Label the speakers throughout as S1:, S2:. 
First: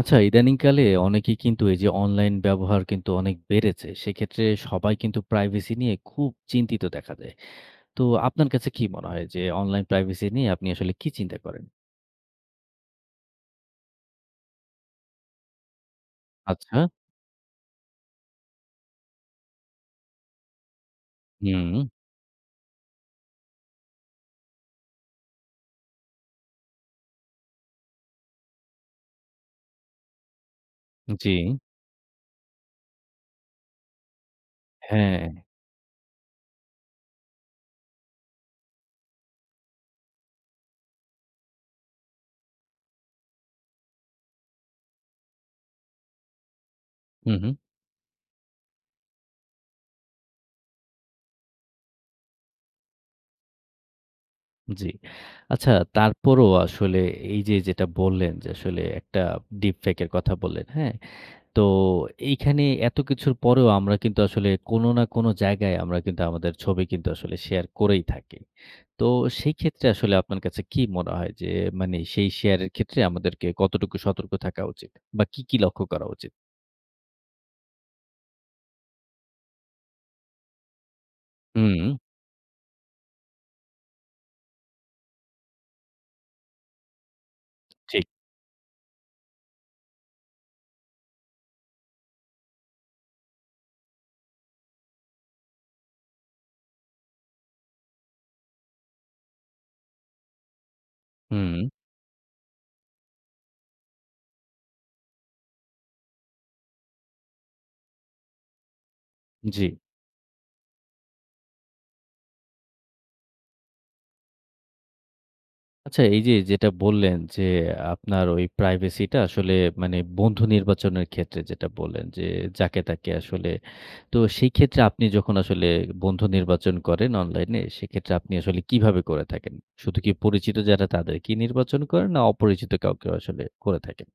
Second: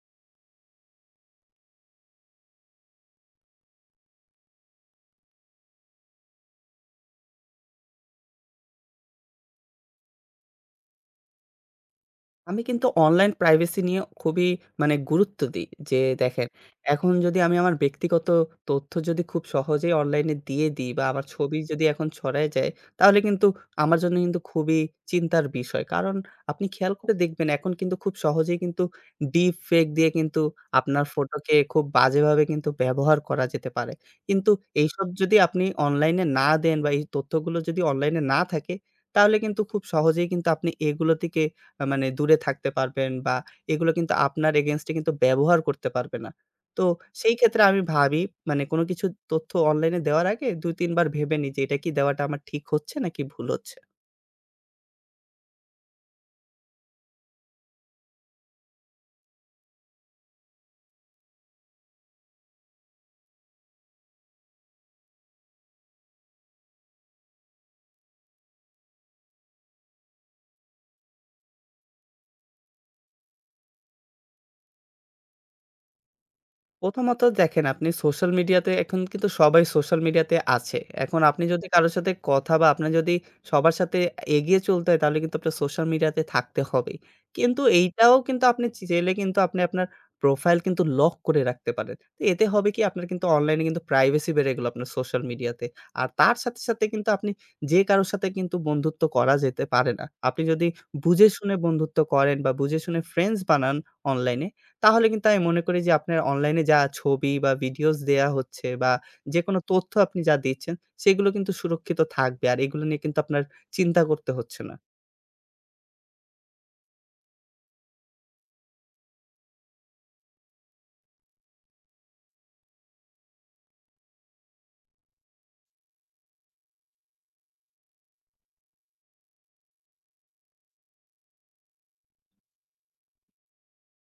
S1: আচ্ছা, ইদানিংকালে অনেকেই কিন্তু এই যে অনলাইন ব্যবহার কিন্তু অনেক বেড়েছে। সেক্ষেত্রে সবাই কিন্তু প্রাইভেসি নিয়ে খুব চিন্তিত দেখা যায়। তো আপনার কাছে কি মনে হয় যে অনলাইন প্রাইভেসি নিয়ে আপনি আসলে কি চিন্তা করেন?
S2: আমি কিন্তু অনলাইন প্রাইভেসি নিয়ে খুবই গুরুত্ব দিই। যে দেখেন,
S1: আচ্ছা,
S2: এখন যদি আমি আমার ব্যক্তিগত তথ্য যদি খুব সহজেই অনলাইনে দিয়ে দিই বা আমার ছবি
S1: হুম,
S2: যদি এখন ছড়ায় যায়, তাহলে কিন্তু আমার জন্য কিন্তু খুবই চিন্তার বিষয়। কারণ আপনি খেয়াল করে দেখবেন এখন কিন্তু খুব সহজেই কিন্তু ডিপ ফেক দিয়ে কিন্তু আপনার
S1: জি,
S2: ফটোকে খুব বাজেভাবে কিন্তু ব্যবহার করা যেতে পারে। কিন্তু এইসব
S1: হ্যাঁ,
S2: যদি আপনি অনলাইনে না দেন বা এই তথ্যগুলো যদি অনলাইনে না থাকে, তাহলে কিন্তু খুব সহজেই কিন্তু আপনি এগুলো থেকে মানে দূরে থাকতে পারবেন বা এগুলো কিন্তু আপনার against এ কিন্তু ব্যবহার করতে পারবে না। তো সেই
S1: হুম, হুম,
S2: ক্ষেত্রে আমি ভাবি মানে কোনো কিছু তথ্য অনলাইনে দেওয়ার আগে ২-৩ বার ভেবে নিই যে, এটা কি দেওয়াটা আমার ঠিক হচ্ছে নাকি ভুল হচ্ছে?
S1: জি। আচ্ছা, তারপরও আসলে এই যে যেটা বললেন যে আসলে একটা ডিপ ফেক এর কথা বললেন, হ্যাঁ? তো এইখানে এত কিছুর পরেও আমরা কিন্তু আসলে কোনো না কোনো জায়গায় আমরা কিন্তু আমাদের ছবি কিন্তু আসলে শেয়ার করেই থাকি। তো সেই ক্ষেত্রে আসলে আপনার কাছে কি মনে হয় যে মানে সেই শেয়ারের ক্ষেত্রে আমাদেরকে কতটুকু সতর্ক থাকা উচিত? বা কি, কি লক্ষ্য করা উচিত?
S2: প্রথমত দেখেন আপনি সোশ্যাল মিডিয়াতে এখন কিন্তু সবাই সোশ্যাল মিডিয়াতে আছে। এখন আপনি যদি
S1: হুম,
S2: কারো সাথে কথা বা আপনার যদি সবার সাথে এগিয়ে চলতে হয় তাহলে কিন্তু আপনার সোশ্যাল মিডিয়াতে থাকতে হবেই। কিন্তু
S1: ঠিক।
S2: এইটাও কিন্তু আপনি চাইলে কিন্তু আপনি আপনার প্রোফাইল কিন্তু লক করে রাখতে পারেন। তো এতে হবে কি আপনার কিন্তু অনলাইনে কিন্তু প্রাইভেসি বেড়ে গেল আপনার সোশ্যাল মিডিয়াতে। আর তার সাথে, সাথে কিন্তু আপনি যে কারো সাথে কিন্তু বন্ধুত্ব করা যেতে পারে না। আপনি যদি বুঝে
S1: হুম,
S2: শুনে বন্ধুত্ব করেন বা বুঝে শুনে ফ্রেন্ডস বানান অনলাইনে তাহলে কিন্তু আমি মনে করি যে আপনার অনলাইনে যা ছবি বা ভিডিওস দেয়া হচ্ছে বা যেকোনো
S1: জি।
S2: তথ্য আপনি যা দিচ্ছেন, সেগুলো কিন্তু সুরক্ষিত থাকবে। আর এগুলো নিয়ে কিন্তু আপনার চিন্তা করতে হচ্ছে না।
S1: আচ্ছা, এই যে যেটা বললেন যে আপনার ওই প্রাইভেসিটা আসলে মানে বন্ধু নির্বাচনের ক্ষেত্রে যেটা বললেন যে যাকে তাকে আসলে, তো সেই ক্ষেত্রে আপনি যখন আসলে বন্ধু নির্বাচন করেন অনলাইনে সেক্ষেত্রে আপনি আসলে কিভাবে করে থাকেন? শুধু কি পরিচিত যারা তাদেরকেই নির্বাচন করেন না অপরিচিত কাউকেও আসলে করে থাকেন?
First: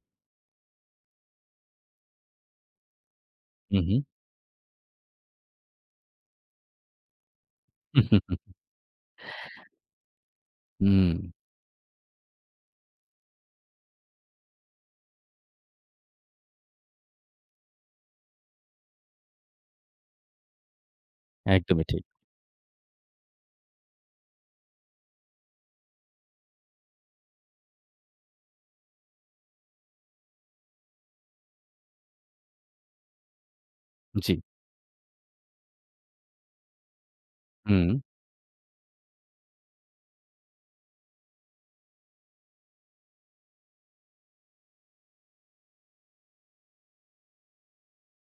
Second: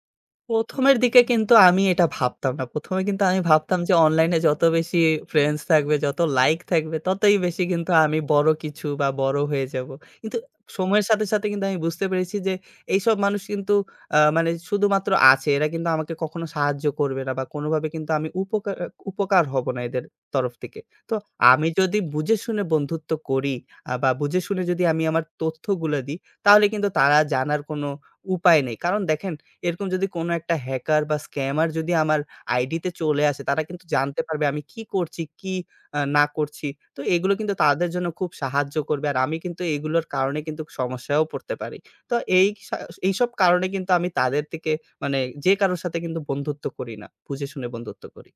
S2: ১ম এর দিকে কিন্তু আমি এটা ভাবতাম না। ১ম এ কিন্তু আমি ভাবতাম যে
S1: হু,
S2: অনলাইনে যত বেশি ফ্রেন্ডস থাকবে, যত লাইক থাকবে, ততই বেশি কিন্তু আমি
S1: হু।
S2: বড় কিছু বা বড় হয়ে যাব। কিন্তু সময়ের
S1: হুম,
S2: সাথে, সাথে কিন্তু আমি বুঝতে পেরেছি যে এইসব মানুষ কিন্তু মানে শুধুমাত্র আছে। এরা কিন্তু আমাকে কখনো সাহায্য করবে না বা কোনোভাবে কিন্তু আমি উপকার হব না এদের তরফ থেকে। তো আমি
S1: একদমই
S2: যদি
S1: ঠিক।
S2: বুঝে শুনে বন্ধুত্ব করি বা বুঝে শুনে যদি আমি আমার তথ্যগুলো দিই, তাহলে কিন্তু তারা জানার কোনো উপায় নেই। কারণ দেখেন এরকম যদি কোনো একটা হ্যাকার বা স্ক্যামার যদি আমার আইডিতে চলে আসে, তারা কিন্তু জানতে
S1: জি।
S2: পারবে আমি কি করছি, কি না করছি। তো এগুলো কিন্তু
S1: হুম,
S2: তাদের জন্য খুব সাহায্য করবে। আর আমি কিন্তু এগুলোর কারণে কিন্তু সমস্যায়ও পড়তে পারি। তো এই সা এইসব কারণে কিন্তু আমি তাদের থেকে মানে যে কারো সাথে কিন্তু বন্ধুত্ব করি না। বুঝে শুনে বন্ধুত্ব করি।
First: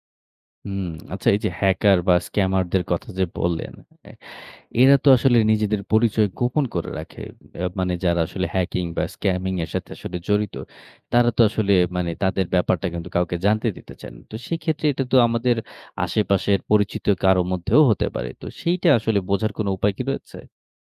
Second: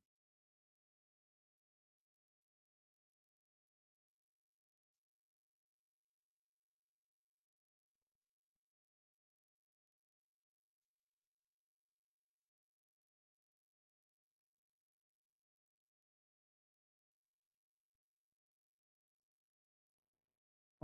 S1: হুম। আচ্ছা, এই যে হ্যাকার বা স্ক্যামারদের কথা যে বললেন, এ এরা তো আসলে নিজেদের পরিচয় গোপন করে রাখে। মানে যারা আসলে হ্যাকিং বা স্ক্যামিং এর সাথে আসলে জড়িত, তারা তো আসলে মানে তাদের ব্যাপারটা কিন্তু কাউকে জানতে দিতে চায় না। তো সেক্ষেত্রে এটা তো আমাদের আশেপাশের পরিচিত কারো মধ্যেও হতে পারে। তো সেইটা আসলে বোঝার কোনো উপায় কি রয়েছে?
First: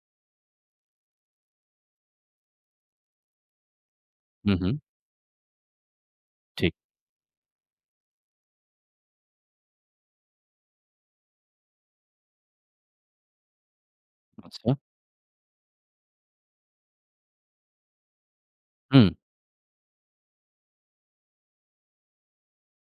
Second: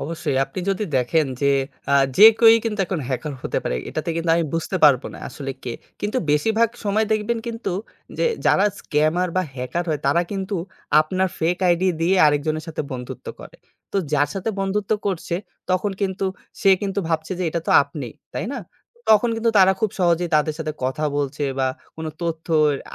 S2: অবশ্যই। আপনি যদি দেখেন যে যে কেউই কিন্তু এখন হ্যাকার হতে পারে। এটাতে কিন্তু আমি
S1: হুম, হুম।
S2: বুঝতে পারব না আসলে কে। কিন্তু বেশিরভাগ
S1: ঠিক।
S2: সময় দেখবেন কিন্তু যে যারা স্ক্যামার বা হ্যাকার হয় তারা কিন্তু আপনার ফেক আইডি দিয়ে আরেকজনের সাথে বন্ধুত্ব করে। তো যার সাথে
S1: আচ্ছা।
S2: বন্ধুত্ব করছে তখন কিন্তু সে কিন্তু ভাবছে যে এটা তো আপনি, তাই না?
S1: হুম,
S2: তখন কিন্তু তারা খুব সহজেই তাদের সাথে কথা বলছে বা কোনো তথ্য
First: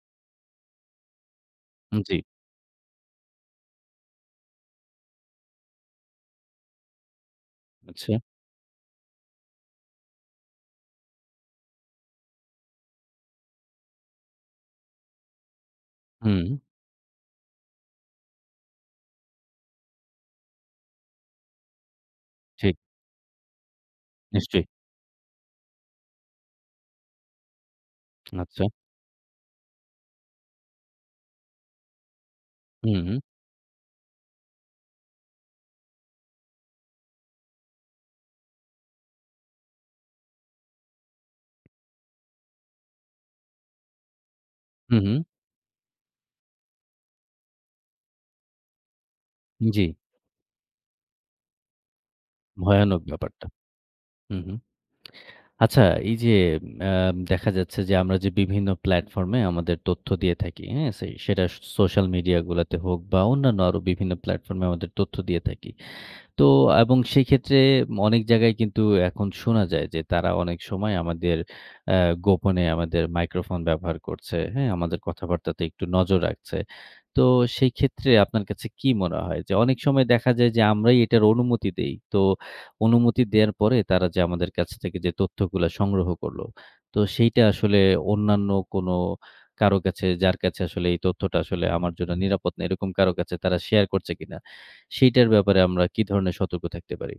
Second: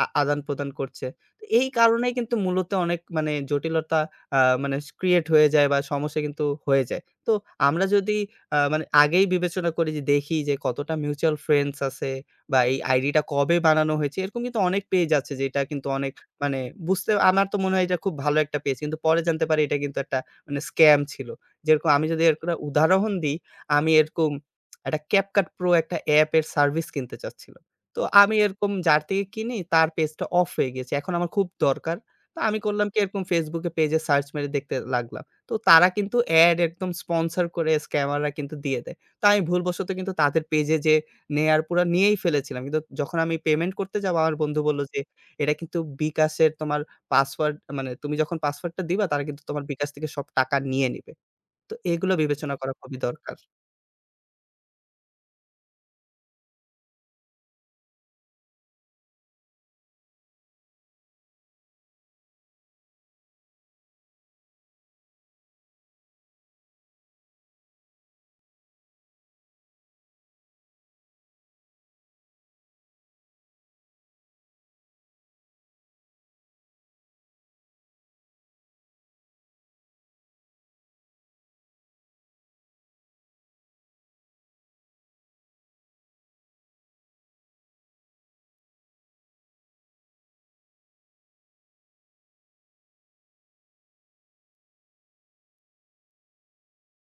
S2: আদান-প্রদান করছে। তো এই কারণেই
S1: জি।
S2: কিন্তু মূলত অনেক মানে জটিলতা মানে ক্রিয়েট হয়ে যায় বা সমস্যা কিন্তু হয়ে যায়। তো আমরা
S1: আচ্ছা।
S2: যদি মানে আগেই বিবেচনা করি যে দেখি যে কতটা মিউচুয়াল ফ্রেন্ডস আছে বা এই আইডিটা কবে বানানো হয়েছে এরকম কিন্তু অনেক পেজ আছে যেটা কিন্তু অনেক
S1: হুম,
S2: মানে বুঝতে আমার তো মনে হয় এটা খুব ভালো একটা পেজ। কিন্তু পরে জানতে পারি এটা কিন্তু একটা মানে স্ক্যাম ছিল। যেরকম আমি যদি এর একটা
S1: ঠিক।
S2: উদাহরণ দিই, আমি এরকম
S1: নিশ্চয়ই।
S2: একটা CapCut Pro একটা অ্যাপ এর সার্ভিস কিনতে চাচ্ছিলাম। তো আমি
S1: আচ্ছা।
S2: এরকম যার থেকে কিনি তার পেজটা অফ হয়ে গিয়েছে। এখন আমার খুব দরকার। তো আমি করলাম কি
S1: হুম,
S2: এরকম Facebook এ পেজে সার্চ মেরে দেখতে লাগলাম। তো তারা কিন্তু এড একদম স্পন্সর করে স্ক্যামাররা কিন্তু দিয়ে দেয়। তো আমি ভুলবশত কিন্তু তাদের পেজে যেয়ে নেয়ার পুরা নিয়েই ফেলেছিলাম। কিন্তু যখন আমি পেমেন্ট করতে যাবো আমার বন্ধু বলল
S1: হুম,
S2: যে,
S1: হুম।
S2: "এটা কিন্তু বিকাশের তোমার পাসওয়ার্ড মানে তুমি যখন পাসওয়ার্ডটা দিবা তারা কিন্তু তোমার
S1: জি।
S2: বিকাশ থেকে সব টাকা নিয়ে নিবে।" তো এগুলো বিবেচনা করা খুবই
S1: ভয়ানক
S2: দরকার।
S1: ব্যাপারটা। হুম, হুম। আচ্ছা, এই যে দেখা যাচ্ছে যে আমরা যে বিভিন্ন প্ল্যাটফর্মে আমাদের তথ্য দিয়ে থাকি, হ্যাঁ? সেটা সোশ্যাল মিডিয়াগুলাতে হোক বা অন্যান্য আরো বিভিন্ন প্ল্যাটফর্মে আমাদের তথ্য দিয়ে থাকি। তো এবং সেক্ষেত্রে অনেক জায়গায় কিন্তু এখন শোনা যায় যে তারা অনেক সময় আমাদের আ গোপনে আমাদের মাইক্রোফোন ব্যবহার করছে। হ্যাঁ? আমাদের কথাবার্তাতে একটু নজর রাখছে। তো সেই ক্ষেত্রে আপনার কাছে কি মনে হয় যে অনেক সময় দেখা যায় যে আমরাই এটার অনুমতি দেই। তো অনুমতি দেয়ার পরে তারা যে আমাদের কাছ থেকে যে তথ্যগুলা সংগ্রহ করলো, তো সেইটা আসলে অন্যান্য কোনো কারো কাছে যার কাছে আসলে এই তথ্যটা আসলে আমার জন্য নিরাপদ না এরকম কারো কাছে তারা শেয়ার করছে কিনা? সেইটার ব্যাপারে আমরা কি ধরনের সতর্ক থাকতে পারি?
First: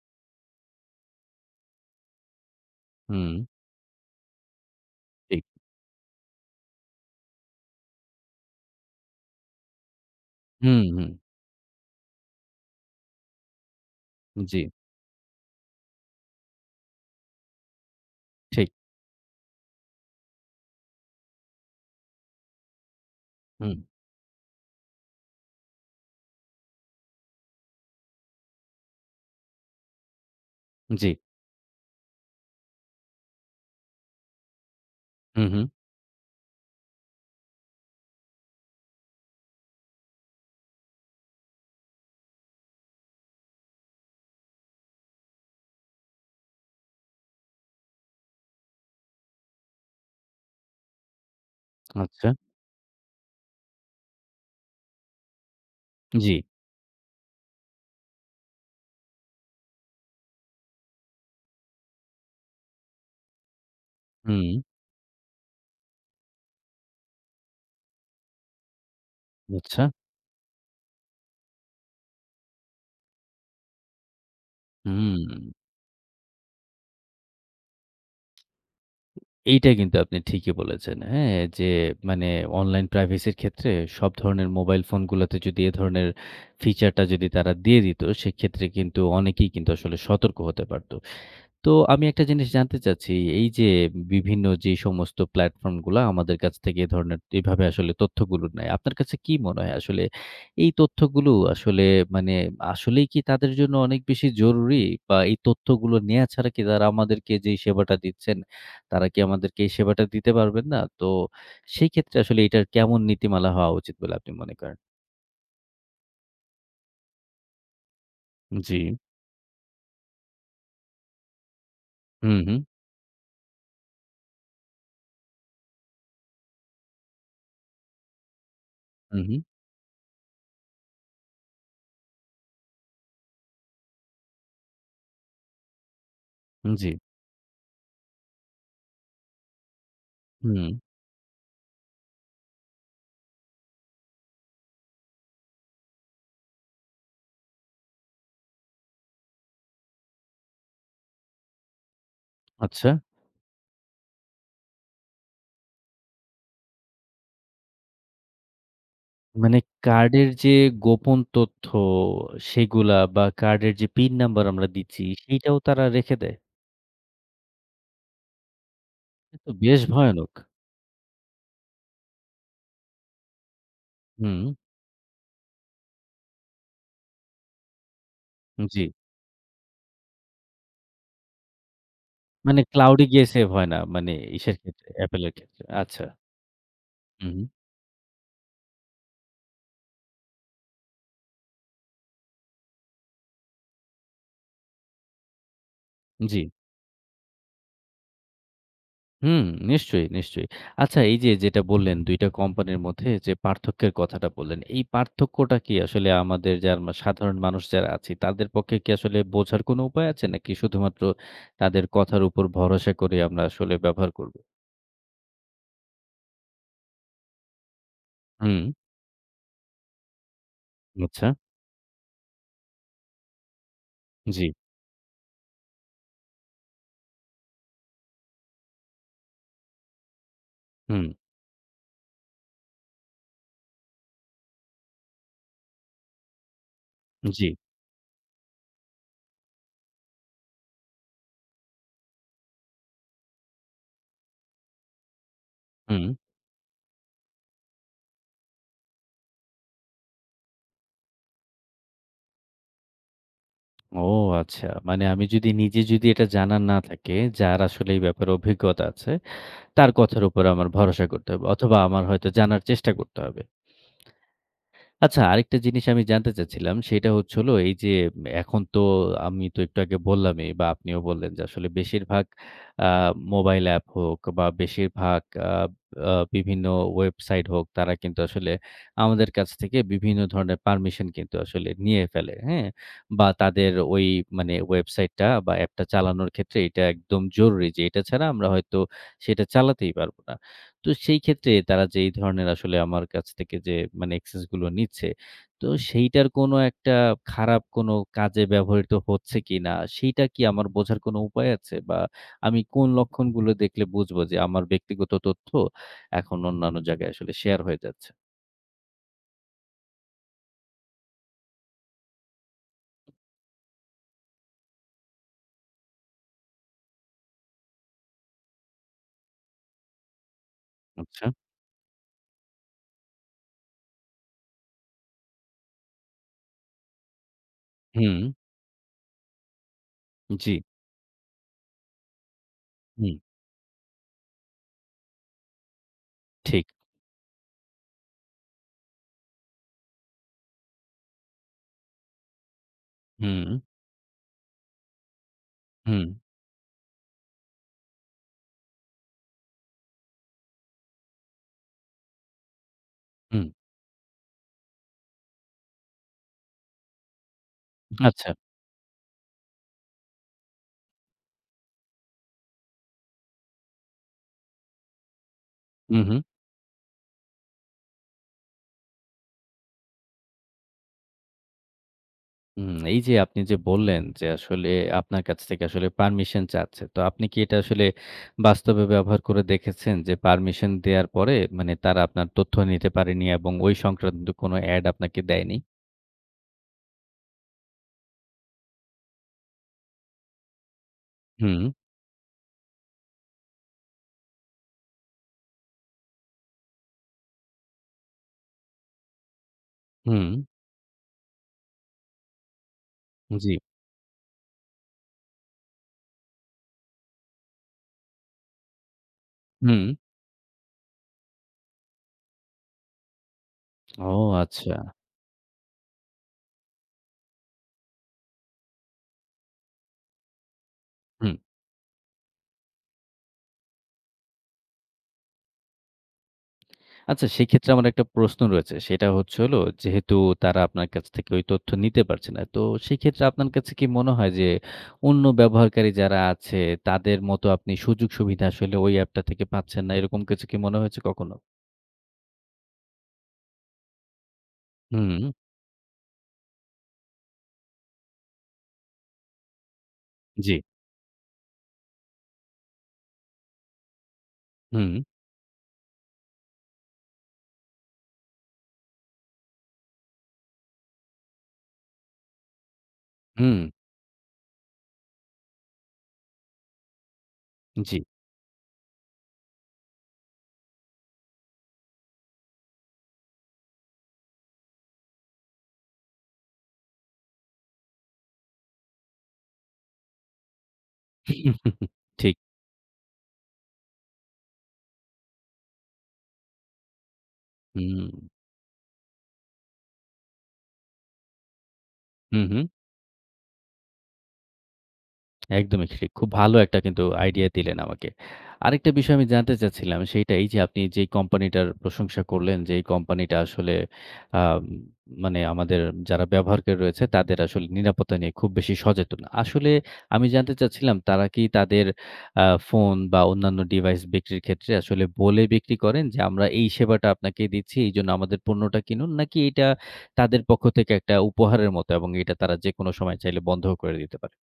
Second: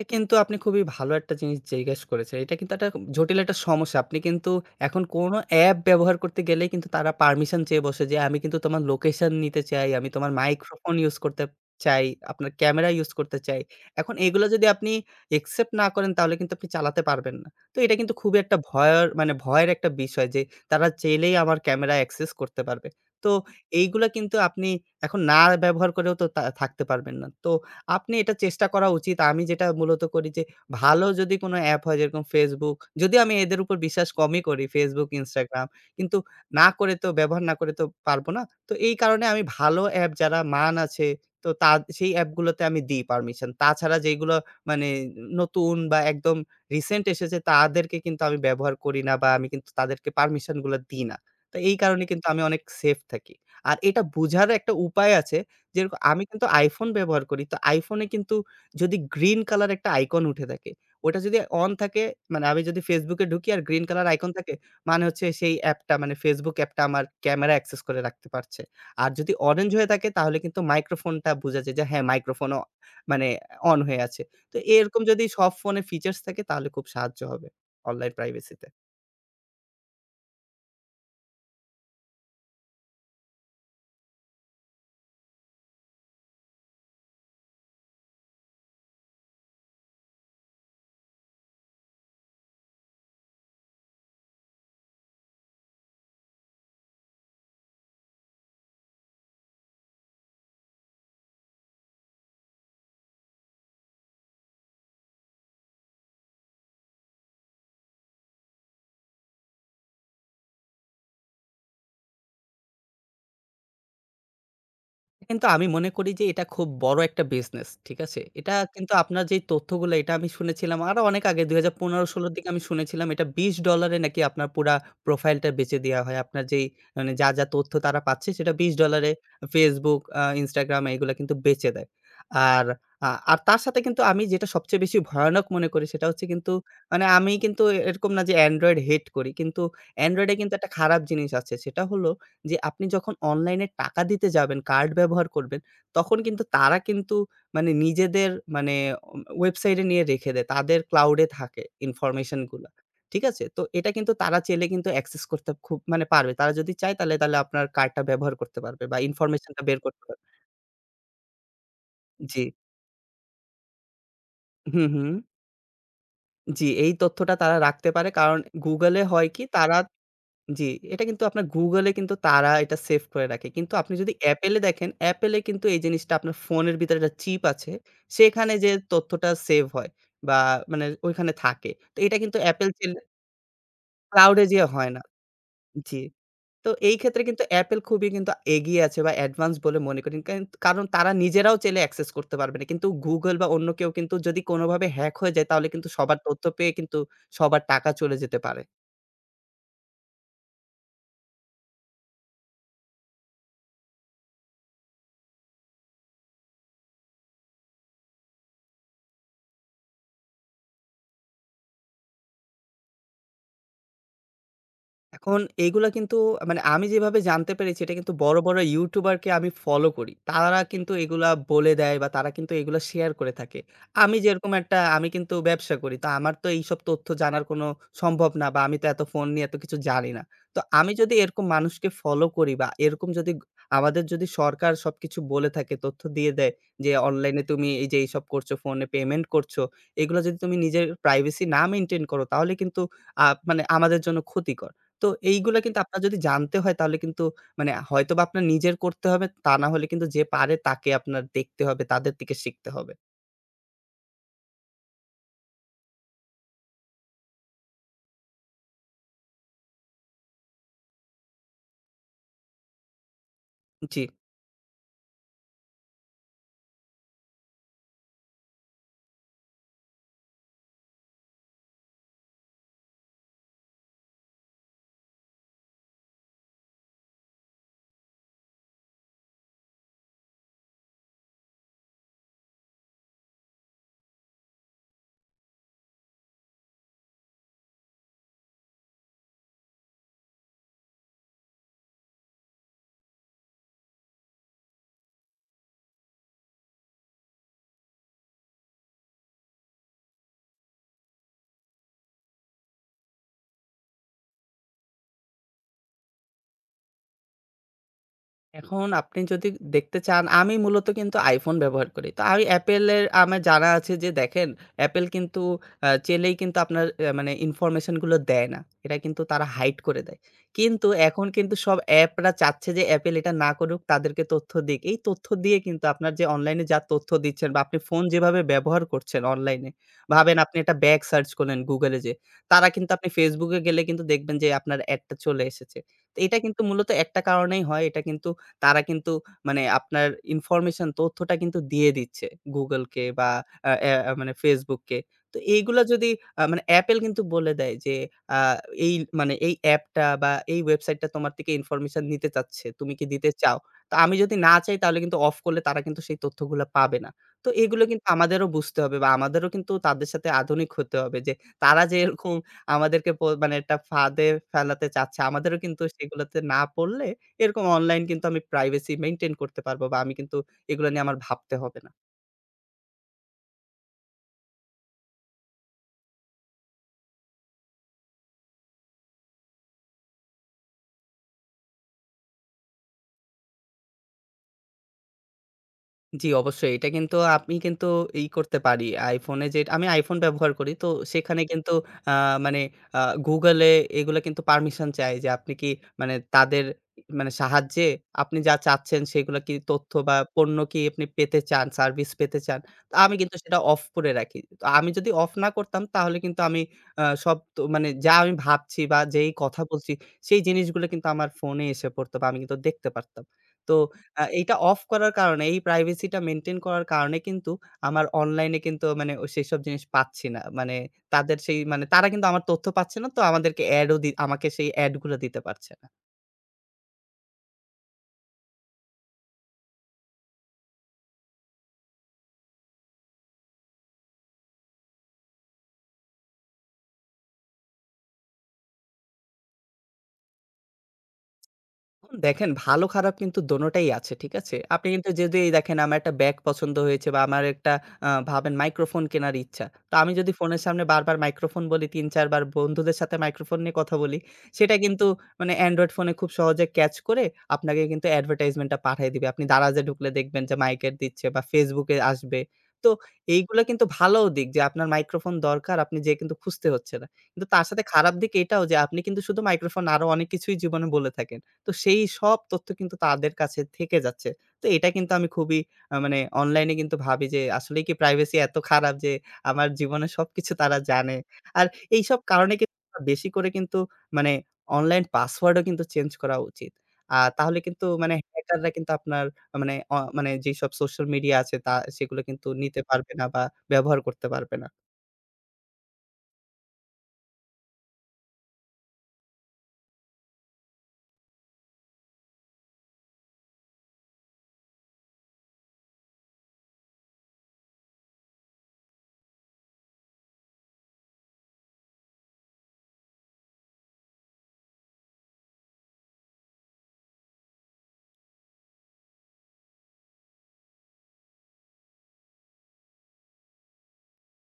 S2: এটা কিন্তু আপনি খুবই ভালো একটা জিনিস জিজ্ঞেস করেছেন। এটা কিন্তু একটা
S1: হুম,
S2: জটিল একটা সমস্যা। আপনি কিন্তু এখন কোনো
S1: ঠিক।
S2: অ্যাপ ব্যবহার করতে গেলেই কিন্তু তারা পারমিশন চেয়ে বসে যে, "আমি কিন্তু তোমার লোকেশন নিতে চাই, আমি তোমার
S1: হুম,
S2: মাইক্রোফোন
S1: হুম।
S2: ইউজ করতে চাই, আপনার ক্যামেরা ইউজ করতে চাই।" এখন এগুলো
S1: জি,
S2: যদি আপনি অ্যাকসেপ্ট না করেন তাহলে কিন্তু আপনি চালাতে পারবেন না। তো এটা কিন্তু খুবই একটা
S1: ঠিক।
S2: ভয়ের মানে ভয়ের একটা বিষয় যে, তারা চাইলেই আমার ক্যামেরা অ্যাক্সেস করতে পারবে। তো
S1: হুম,
S2: এইগুলা কিন্তু আপনি এখন না ব্যবহার করেও তো তা থাকতে পারবেন না। তো আপনি এটা চেষ্টা করা উচিত। আমি যেটা মূলত করি যে ভালো
S1: জি।
S2: যদি কোনো অ্যাপ হয় যেরকম Facebook, যদিও আমি এদের উপর বিশ্বাস কমই করি Facebook,
S1: হুম, হুম।
S2: Instagram কিন্তু না করে তো ব্যবহার না করে তো পারব না। তো এই কারণে আমি ভালো অ্যাপ যারা মান আছে তো সেই অ্যাপগুলোতে আমি দিই পারমিশন। তাছাড়া যেগুলো মানে নতুন বা একদম রিসেন্ট এসেছে তাদেরকে কিন্তু আমি ব্যবহার করি না বা আমি কিন্তু তাদেরকে পারমিশন গুলো দিই না। তো এই কারণে কিন্তু
S1: আচ্ছা।
S2: আমি অনেক সেফ থাকি। আর এটা বুঝারও একটা উপায় আছে যেরকম আমি
S1: জি।
S2: কিন্তু iPhone ব্যবহার করি। তো iPhone এ কিন্তু যদি গ্রিন কালার একটা আইকন উঠে থাকে, ওটা যদি অন থাকে মানে আমি যদি Facebook এ ঢুকি আর গ্রিন কালার আইকন
S1: হুম,
S2: থাকে, মানে হচ্ছে সেই অ্যাপটা মানে Facebook অ্যাপটা আমার ক্যামেরা অ্যাক্সেস করে রাখতে পারছে। আর যদি অরেঞ্জ
S1: আচ্ছা।
S2: হয়ে থাকে তাহলে কিন্তু মাইক্রোফোনটা বোঝা যায় যে হ্যাঁ, মাইক্রোফোনও মানে অন হয়ে আছে। তো এরকম যদি
S1: হুম।
S2: সব ফোনে ফিচার্স থাকে তাহলে খুব সাহায্য হবে অনলাইন প্রাইভেসিতে।
S1: এইটা কিন্তু আপনি ঠিকই বলেছেন। হ্যাঁ, যে মানে অনলাইন প্রাইভেসির ক্ষেত্রে সব ধরনের মোবাইল ফোনগুলাতে যদি এ ধরনের ফিচারটা যদি তারা দিয়ে দিত, সেক্ষেত্রে কিন্তু অনেকেই কিন্তু আসলে সতর্ক হতে পারত। তো আমি একটা জিনিস জানতে চাচ্ছি, এই যে বিভিন্ন যে সমস্ত প্ল্যাটফর্ম গুলা আমাদের কাছ থেকে এ ধরনের এভাবে আসলে তথ্যগুলো নেয়। আপনার কাছে কি মনে হয় আসলে এই তথ্যগুলো আসলে মানে আসলেই কি তাদের জন্য অনেক বেশি জরুরি? বা এই তথ্যগুলো নেয়া ছাড়া কি তারা আমাদেরকে যেই সেবাটা দিচ্ছেন, তারা কি আমাদেরকে এই সেবাটা দিতে পারবেন না? তো সেই ক্ষেত্রে আসলে এটার কেমন নীতিমালা হওয়া উচিত বলে আপনি মনে করেন?
S2: কিন্তু আমি মনে করি যে এটা খুব বড় একটা বিজনেস। ঠিক আছে? এটা
S1: জি।
S2: কিন্তু আপনার যেই তথ্যগুলা এটা আমি শুনেছিলাম আরো অনেক আগে ২০১৫-১৬ র
S1: হুম,
S2: দিকে
S1: হুম।
S2: আমি শুনেছিলাম এটা $20 এ নাকি আপনার পুরা প্রোফাইলটা বেচে দেয়া হয়। আপনার যেই মানে যা, যা তথ্য তারা পাচ্ছে সেটা $20 এ
S1: হুম, হুম।
S2: Facebook, Instagram এগুলা কিন্তু বেচে দেয়। আর আর তার সাথে কিন্তু আমি যেটা সবচেয়ে বেশি ভয়ানক মনে করি সেটা হচ্ছে কিন্তু
S1: জি।
S2: মানে আমি কিন্তু এরকম না যে Android হেট করি। কিন্তু Android এ কিন্তু
S1: হুম।
S2: একটা খারাপ জিনিস আছে। সেটা হল যে আপনি যখন অনলাইনে টাকা দিতে যাবেন, কার্ড ব্যবহার করবেন, তখন কিন্তু তারা কিন্তু মানে নিজেদের মানে ওয়েবসাইটে নিয়ে রেখে দেয়। তাদের ক্লাউড এ থাকে ইনফরমেশন গুলা।
S1: আচ্ছা।
S2: ঠিক আছে? তো এটা কিন্তু তারা চাইলে কিন্তু অ্যাক্সেস করতে খুব মানে পারবে। তারা যদি চায় তাহলে, আপনার কার্ডটা ব্যবহার করতে পারবে বা
S1: মানে
S2: ইনফরমেশনটা বের করতে পারবে।
S1: কার্ডের যে গোপন তথ্য
S2: জি।
S1: সেগুলা বা কার্ডের যে পিন নাম্বার আমরা
S2: হুম,
S1: দিচ্ছি
S2: হুম।
S1: সেইটাও তারা রেখে দেয়।
S2: জি, এই তথ্যটা তারা রাখতে পারে। কারণ Google এ হয়
S1: এটা
S2: কি
S1: তো
S2: তারা
S1: বেশ ভয়ানক।
S2: জি, এটা কিন্তু আপনার Google-এ কিন্তু তারা এটা সেভ করে রাখে। কিন্তু আপনি যদি
S1: হুম,
S2: Apple-এ দেখেন, Apple-এ কিন্তু এই জিনিসটা আপনার ফোনের ভিতরে একটা চিপ আছে। সেখানে যে
S1: জি।
S2: তথ্যটা সেভ হয় বা মানে ওইখানে থাকে। তো এটা কিন্তু
S1: মানে
S2: Apple
S1: ক্লাউড
S2: চাইলে
S1: এ গিয়ে সেভ হয় না। মানে
S2: cloud-এ
S1: ইসের
S2: যেয়ে
S1: ক্ষেত্রে
S2: হয় না।
S1: Apple এর ক্ষেত্রে।
S2: জি।
S1: আচ্ছা।
S2: তো এই ক্ষেত্রে
S1: হু, হু।
S2: কিন্তু Apple খুবই কিন্তু এগিয়ে আছে বা অ্যাডভান্স বলে মনে করি। কারণ কারণ তারা নিজেরাও চাইলে access করতে পারবে না। কিন্তু Google বা অন্য কেউ কিন্তু যদি কোনোভাবে হ্যাক হয়ে যায় তাহলে কিন্তু সবার
S1: জি।
S2: তথ্য পেয়ে কিন্তু সবার টাকা চলে যেতে পারে।
S1: হুম, নিশ্চয়ই, নিশ্চয়ই। আচ্ছা, এই যে যেটা বললেন ২ টা কোম্পানির মধ্যে যে পার্থক্যের কথাটা বললেন, এই পার্থক্যটা কি আসলে আমাদের যার মা সাধারণ মানুষ যারা আছি তাদের পক্ষে কি আসলে বোঝার কোনো উপায় আছে? নাকি শুধুমাত্র তাদের কথার উপর ভরসা করে আমরা আসলে ব্যবহার করব?
S2: এখন এগুলা কিন্তু মানে আমি যেভাবে জানতে পেরেছি এটা কিন্তু বড়, বড়
S1: হুম,
S2: ইউটিউবারকে আমি ফলো করি। তারা কিন্তু
S1: আচ্ছা।
S2: এগুলা বলে দেয় বা তারা কিন্তু এগুলা শেয়ার করে থাকে। আমি
S1: জি,
S2: যেরকম একটা আমি কিন্তু ব্যবসা করি। তো আমার তো এইসব তথ্য জানার কোনো সম্ভব না বা আমি তো এত ফোন নিয়ে এত কিছু জানি না। তো আমি
S1: হুম,
S2: যদি এরকম মানুষকে ফলো করি বা এরকম যদি আমাদের যদি সরকার সবকিছু বলে থাকে, তথ্য দিয়ে দেয় যে অনলাইনে
S1: জি,
S2: তুমি এই যে এইসব করছো, ফোনে পেমেন্ট করছো, এগুলা যদি তুমি নিজের প্রাইভেসি না মেইনটেইন করো তাহলে কিন্তু মানে আমাদের জন্য ক্ষতিকর। তো এইগুলা কিন্তু আপনার
S1: হুম।
S2: যদি জানতে হয় তাহলে কিন্তু মানে হয়তোবা আপনার নিজের করতে হবে। তা না হলে কিন্তু যে পারে তাকে আপনার দেখতে হবে, তাদের থেকে শিখতে হবে।
S1: ও আচ্ছা। মানে আমি যদি নিজে যদি এটা জানা না থাকে, যার আসলে এই ব্যাপারে অভিজ্ঞতা আছে, তার কথার উপর আমার ভরসা করতে হবে। অথবা আমার হয়তো জানার চেষ্টা করতে হবে।
S2: জি।
S1: আচ্ছা, আরেকটা জিনিস আমি জানতে চাচ্ছিলাম সেটা হচ্ছে হলো এই যে এখন তো আমি তো একটু আগে বললামই বা আপনিও বললেন যে আসলে বেশিরভাগ আ মোবাইল অ্যাপ হোক বা বেশিরভাগ আ আ বিভিন্ন ওয়েবসাইট হোক তারা কিন্তু আসলে আমাদের কাছ থেকে বিভিন্ন ধরনের পারমিশন কিন্তু আসলে নিয়ে ফেলে। হ্যাঁ? বা তাদের ওই মানে ওয়েবসাইটটা বা অ্যাপটা চালানোর ক্ষেত্রে এটা একদম জরুরি যে এটা ছাড়া আমরা হয়তো সেটা চালাতেই পারব না। তো সেই ক্ষেত্রে তারা যে এই ধরনের আসলে আমার কাছ থেকে যে মানে এক্সেস গুলো নিচ্ছে, তো সেইটার কোনো একটা খারাপ কোনো কাজে ব্যবহৃত হচ্ছে কিনা, সেইটা কি আমার বোঝার কোনো উপায় আছে? বা আমি কোন লক্ষণগুলো দেখলে বুঝবো যে আমার ব্যক্তিগত তথ্য এখন অন্যান্য জায়গায় আসলে শেয়ার হয়ে যাচ্ছে?
S2: এখন আপনি যদি দেখতে চান, আমি মূলত কিন্তু iPhone ব্যবহার করি। তো আমি Apple এর আমার জানা আছে যে দেখেন Apple কিন্তু চাইলেই কিন্তু আপনার মানে ইনফরমেশন গুলো দেয় না। এটা কিন্তু তারা হাইড করে দেয়। কিন্তু
S1: আচ্ছা।
S2: এখন কিন্তু সব অ্যাপরা চাচ্ছে যে Apple এটা না করুক, তাদেরকে তথ্য দিক। এই তথ্য দিয়ে কিন্তু আপনার যে অনলাইনে যা তথ্য দিচ্ছেন বা আপনি ফোন
S1: হুম,
S2: যেভাবে ব্যবহার করছেন অনলাইনে, ভাবেন
S1: জি,
S2: আপনি একটা ব্যাগ সার্চ করলেন Google এ যেয়ে, তারা কিন্তু আপনি
S1: হুম,
S2: Facebook এ গেলে কিন্তু দেখবেন যে আপনার অ্যাডটা চলে এসেছে। তো এটা কিন্তু
S1: ঠিক।
S2: মূলত একটা কারণেই হয়। এটা কিন্তু তারা কিন্তু মানে আপনার ইনফরমেশন তথ্যটা কিন্তু দিয়ে দিচ্ছে Google-কে বা
S1: হুম,
S2: আ অ্যা আ মানে Facebook-কে। তো এইগুলা
S1: হুম,
S2: যদি মানে Apple কিন্তু বলে দেয় যে আ এই মানে এই অ্যাপটা বা এই ওয়েবসাইটটা তোমার থেকে ইনফরমেশন নিতে চাচ্ছে। তুমি কি দিতে
S1: হুম,
S2: চাও? তো আমি যদি না চাই তাহলে কিন্তু অফ করলে তারা কিন্তু সেই তথ্যগুলা পাবে না। তো এগুলো কিন্তু
S1: আচ্ছা।
S2: আমাদেরও বুঝতে হবে বা আমাদেরও কিন্তু তাদের সাথে আধুনিক হতে হবে যে তারা যে এরকম আমাদেরকে মানে একটা ফাঁদে ফেলাতে চাচ্ছে আমাদেরও কিন্তু
S1: হু, হু।
S2: সেগুলোতে না পড়লে এরকম অনলাইন কিন্তু আমি প্রাইভেসি মেইনটেইন করতে পারবো বা আমি কিন্তু এগুলা নিয়ে আমার ভাবতে হবে না।
S1: হুম, এই যে আপনি যে বললেন যে আসলে আপনার কাছ থেকে আসলে পারমিশন চাচ্ছে। তো আপনি কি এটা আসলে বাস্তবে ব্যবহার করে দেখেছেন যে পারমিশন দেওয়ার পরে মানে তারা আপনার তথ্য নিতে পারেনি এবং ওই সংক্রান্ত কোনো অ্যাড আপনাকে দেয়নি?
S2: জি, অবশ্যই। এটা কিন্তু আমি কিন্তু করতে পারি। iPhone এ যে আমি iPhone ব্যবহার করি। তো সেখানে
S1: হুম,
S2: কিন্তু আ মানে আ Google এ এগুলা কিন্তু পারমিশন চায় যে আপনি কি মানে তাদের মানে সাহায্যে আপনি যা চাচ্ছেন সেগুলা কি তথ্য বা
S1: হুম,
S2: পণ্য কি আপনি পেতে চান, সার্ভিস পেতে চান। তো আমি কিন্তু
S1: জি,
S2: সেটা অফ করে রাখি। তো আমি যদি অফ না করতাম তাহলে কিন্তু আমি সব তো মানে যা আমি ভাবছি বা যেই কথা
S1: হুম।
S2: বলছি সেই জিনিসগুলো কিন্তু আমার ফোনে এসে পড়তো বা আমি কিন্তু দেখতে পারতাম। তো
S1: ও
S2: এইটা
S1: আচ্ছা।
S2: অফ করার কারণে এই privacy টা মেইনটেইন করার কারণে কিন্তু আমার অনলাইনে কিন্তু মানে ও সেসব জিনিস পাচ্ছি না। মানে
S1: হুম।
S2: তাদের সেই মানে তারা কিন্তু আমার তথ্য পাচ্ছে না। তো আমাদেরকে এড ও দি আমাকে সেই এড গুলো দিতে পারছে না।
S1: আচ্ছা, সেক্ষেত্রে আমার একটা প্রশ্ন রয়েছে। সেটা হচ্ছে হলো যেহেতু তারা আপনার কাছ থেকে ওই তথ্য নিতে পারছে না। তো সেক্ষেত্রে আপনার কাছে কি মনে হয় যে অন্য ব্যবহারকারী যারা আছে তাদের মতো আপনি সুযোগ সুবিধা আসলে ওই অ্যাপটা থেকে পাচ্ছেন না এরকম কিছু কি মনে হয়েছে কখনো?
S2: এখন দেখেন ভালো খারাপ কিন্তু দোনোটাই আছে, ঠিক আছে? আপনি কিন্তু
S1: হুম,
S2: যদি এই দেখেন আমার একটা ব্যাগ পছন্দ হয়েছে বা আমার একটা ভাবেন মাইক্রোফোন কেনার ইচ্ছা। তো আমি যদি
S1: জি।
S2: ফোনের সামনে বারবার মাইক্রোফোন বলি ৩-৪ বার বন্ধুদের সাথে মাইক্রোফোন নিয়ে কথা বলি, সেটা
S1: হুম,
S2: কিন্তু মানে অ্যান্ড্রয়েড ফোনে খুব সহজে ক্যাচ করে আপনাকে কিন্তু অ্যাডভার্টাইজমেন্টটা পাঠায় দিবে। আপনি Daraz এ ঢুকলে দেখবেন যে মাইক এর দিচ্ছে বা Facebook এ আসবে। তো
S1: হুম,
S2: এইগুলা কিন্তু ভালোও দিক যে আপনার মাইক্রোফোন দরকার আপনি যেয়ে কিন্তু খুঁজতে হচ্ছে না। কিন্তু তার সাথে
S1: জি।
S2: খারাপ দিক এটাও যে আপনি কিন্তু শুধু মাইক্রোফোন না আরো অনেক কিছুই জীবনে বলে থাকেন। তো সেই সব তথ্য কিন্তু তাদের কাছে থেকে যাচ্ছে। তো এটা কিন্তু আমি খুবই মানে অনলাইনে কিন্তু ভাবি যে আসলেই কি প্রাইভেসি এত খারাপ যে আমার জীবনের সবকিছু তারা জানে। আর এইসব
S1: ঠিক।
S2: কারণে কিন্তু আমার বেশি করে কিন্তু মানে অনলাইন পাসওয়ার্ডও কিন্তু চেঞ্জ করা উচিত। তাহলে কিন্তু
S1: হুম,
S2: মানে হ্যাকাররা কিন্তু আপনার মানে মানে যেসব সোশ্যাল মিডিয়া আছে সেগুলো
S1: হু,
S2: কিন্তু
S1: হু।
S2: নিতে পারবে না বা ব্যবহার করতে পারবে না।
S1: একদমই ঠিক। খুব ভালো একটা কিন্তু আইডিয়া দিলেন আমাকে। আরেকটা বিষয় আমি জানতে চাচ্ছিলাম সেইটা এই যে আপনি যেই কোম্পানিটার প্রশংসা করলেন যে এই কোম্পানিটা আসলে আম মানে আমাদের যারা ব্যবহারকারী রয়েছে তাদের আসলে নিরাপত্তা নিয়ে খুব বেশি সচেতন। আসলে আমি জানতে চাচ্ছিলাম তারা কি তাদের ফোন বা অন্যান্য ডিভাইস বিক্রির ক্ষেত্রে আসলে বলে বিক্রি করেন যে আমরা এই সেবাটা আপনাকে দিচ্ছি এইজন্য আমাদের পণ্যটা কিনুন নাকি এটা তাদের পক্ষ থেকে একটা উপহারের মতো এবং এটা তারা যেকোনো সময় চাইলে বন্ধও করে দিতে পারে?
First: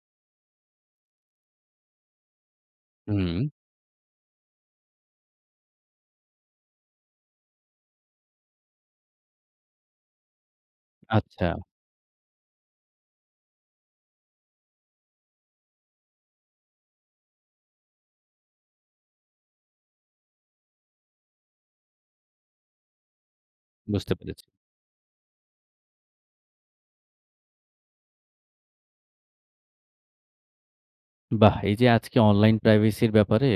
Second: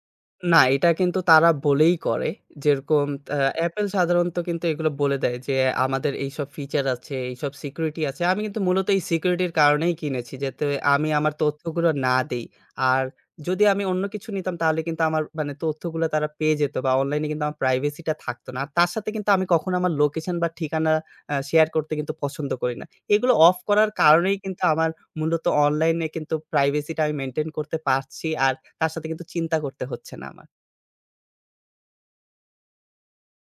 S2: না, এটা কিন্তু তারা বলেই করে। যেরকম
S1: হুম।
S2: আ Apple সাধারণত কিন্তু এগুলো বলে দেয় যে, আমাদের এইসব ফিচার আছে, এইসব সিকিউরিটি আছে। আমি কিন্তু মূলত এই সিকিউরিটির কারণেই কিনেছি, যাতে আমি আমার
S1: আচ্ছা,
S2: তথ্যগুলো না দেই। আর যদি আমি অন্য কিছু নিতাম তাহলে কিন্তু আমার মানে তথ্যগুলো তারা পেয়ে যেত বা অনলাইনে কিন্তু আমার প্রাইভেসি টা থাকতো না। আর তার সাথে কিন্তু আমি কখনো আমার লোকেশন বা ঠিকানা শেয়ার করতে কিন্তু পছন্দ করি না। এগুলো অফ করার
S1: বুঝতে
S2: কারণেই
S1: পেরেছি।
S2: কিন্তু আমার মূলত অনলাইনে কিন্তু প্রাইভেসি টা আমি মেইনটেইন করতে পারছি। আর তার সাথে কিন্তু চিন্তা করতে হচ্ছে না আমার।
S1: বাহ! এই যে আজকে অনলাইন প্রাইভেসি এর ব্যাপারে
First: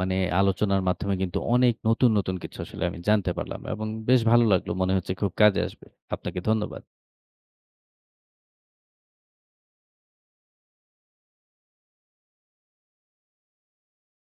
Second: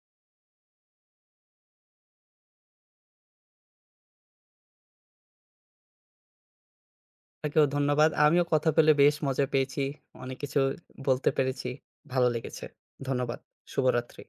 S1: মানে আলোচনার মাধ্যমে কিন্তু অনেক নতুন, নতুন কিছু আসলে আমি জানতে পারলাম এবং বেশ ভালো লাগলো। মনে হচ্ছে খুব কাজে আসবে। আপনাকে ধন্যবাদ।
S2: আপনাকেও ধন্যবাদ। আমিও কথা বলে বেশ মজা পেয়েছি। অনেক কিছু বলতে পেরেছি। ভালো লেগেছে। ধন্যবাদ। শুভরাত্রি।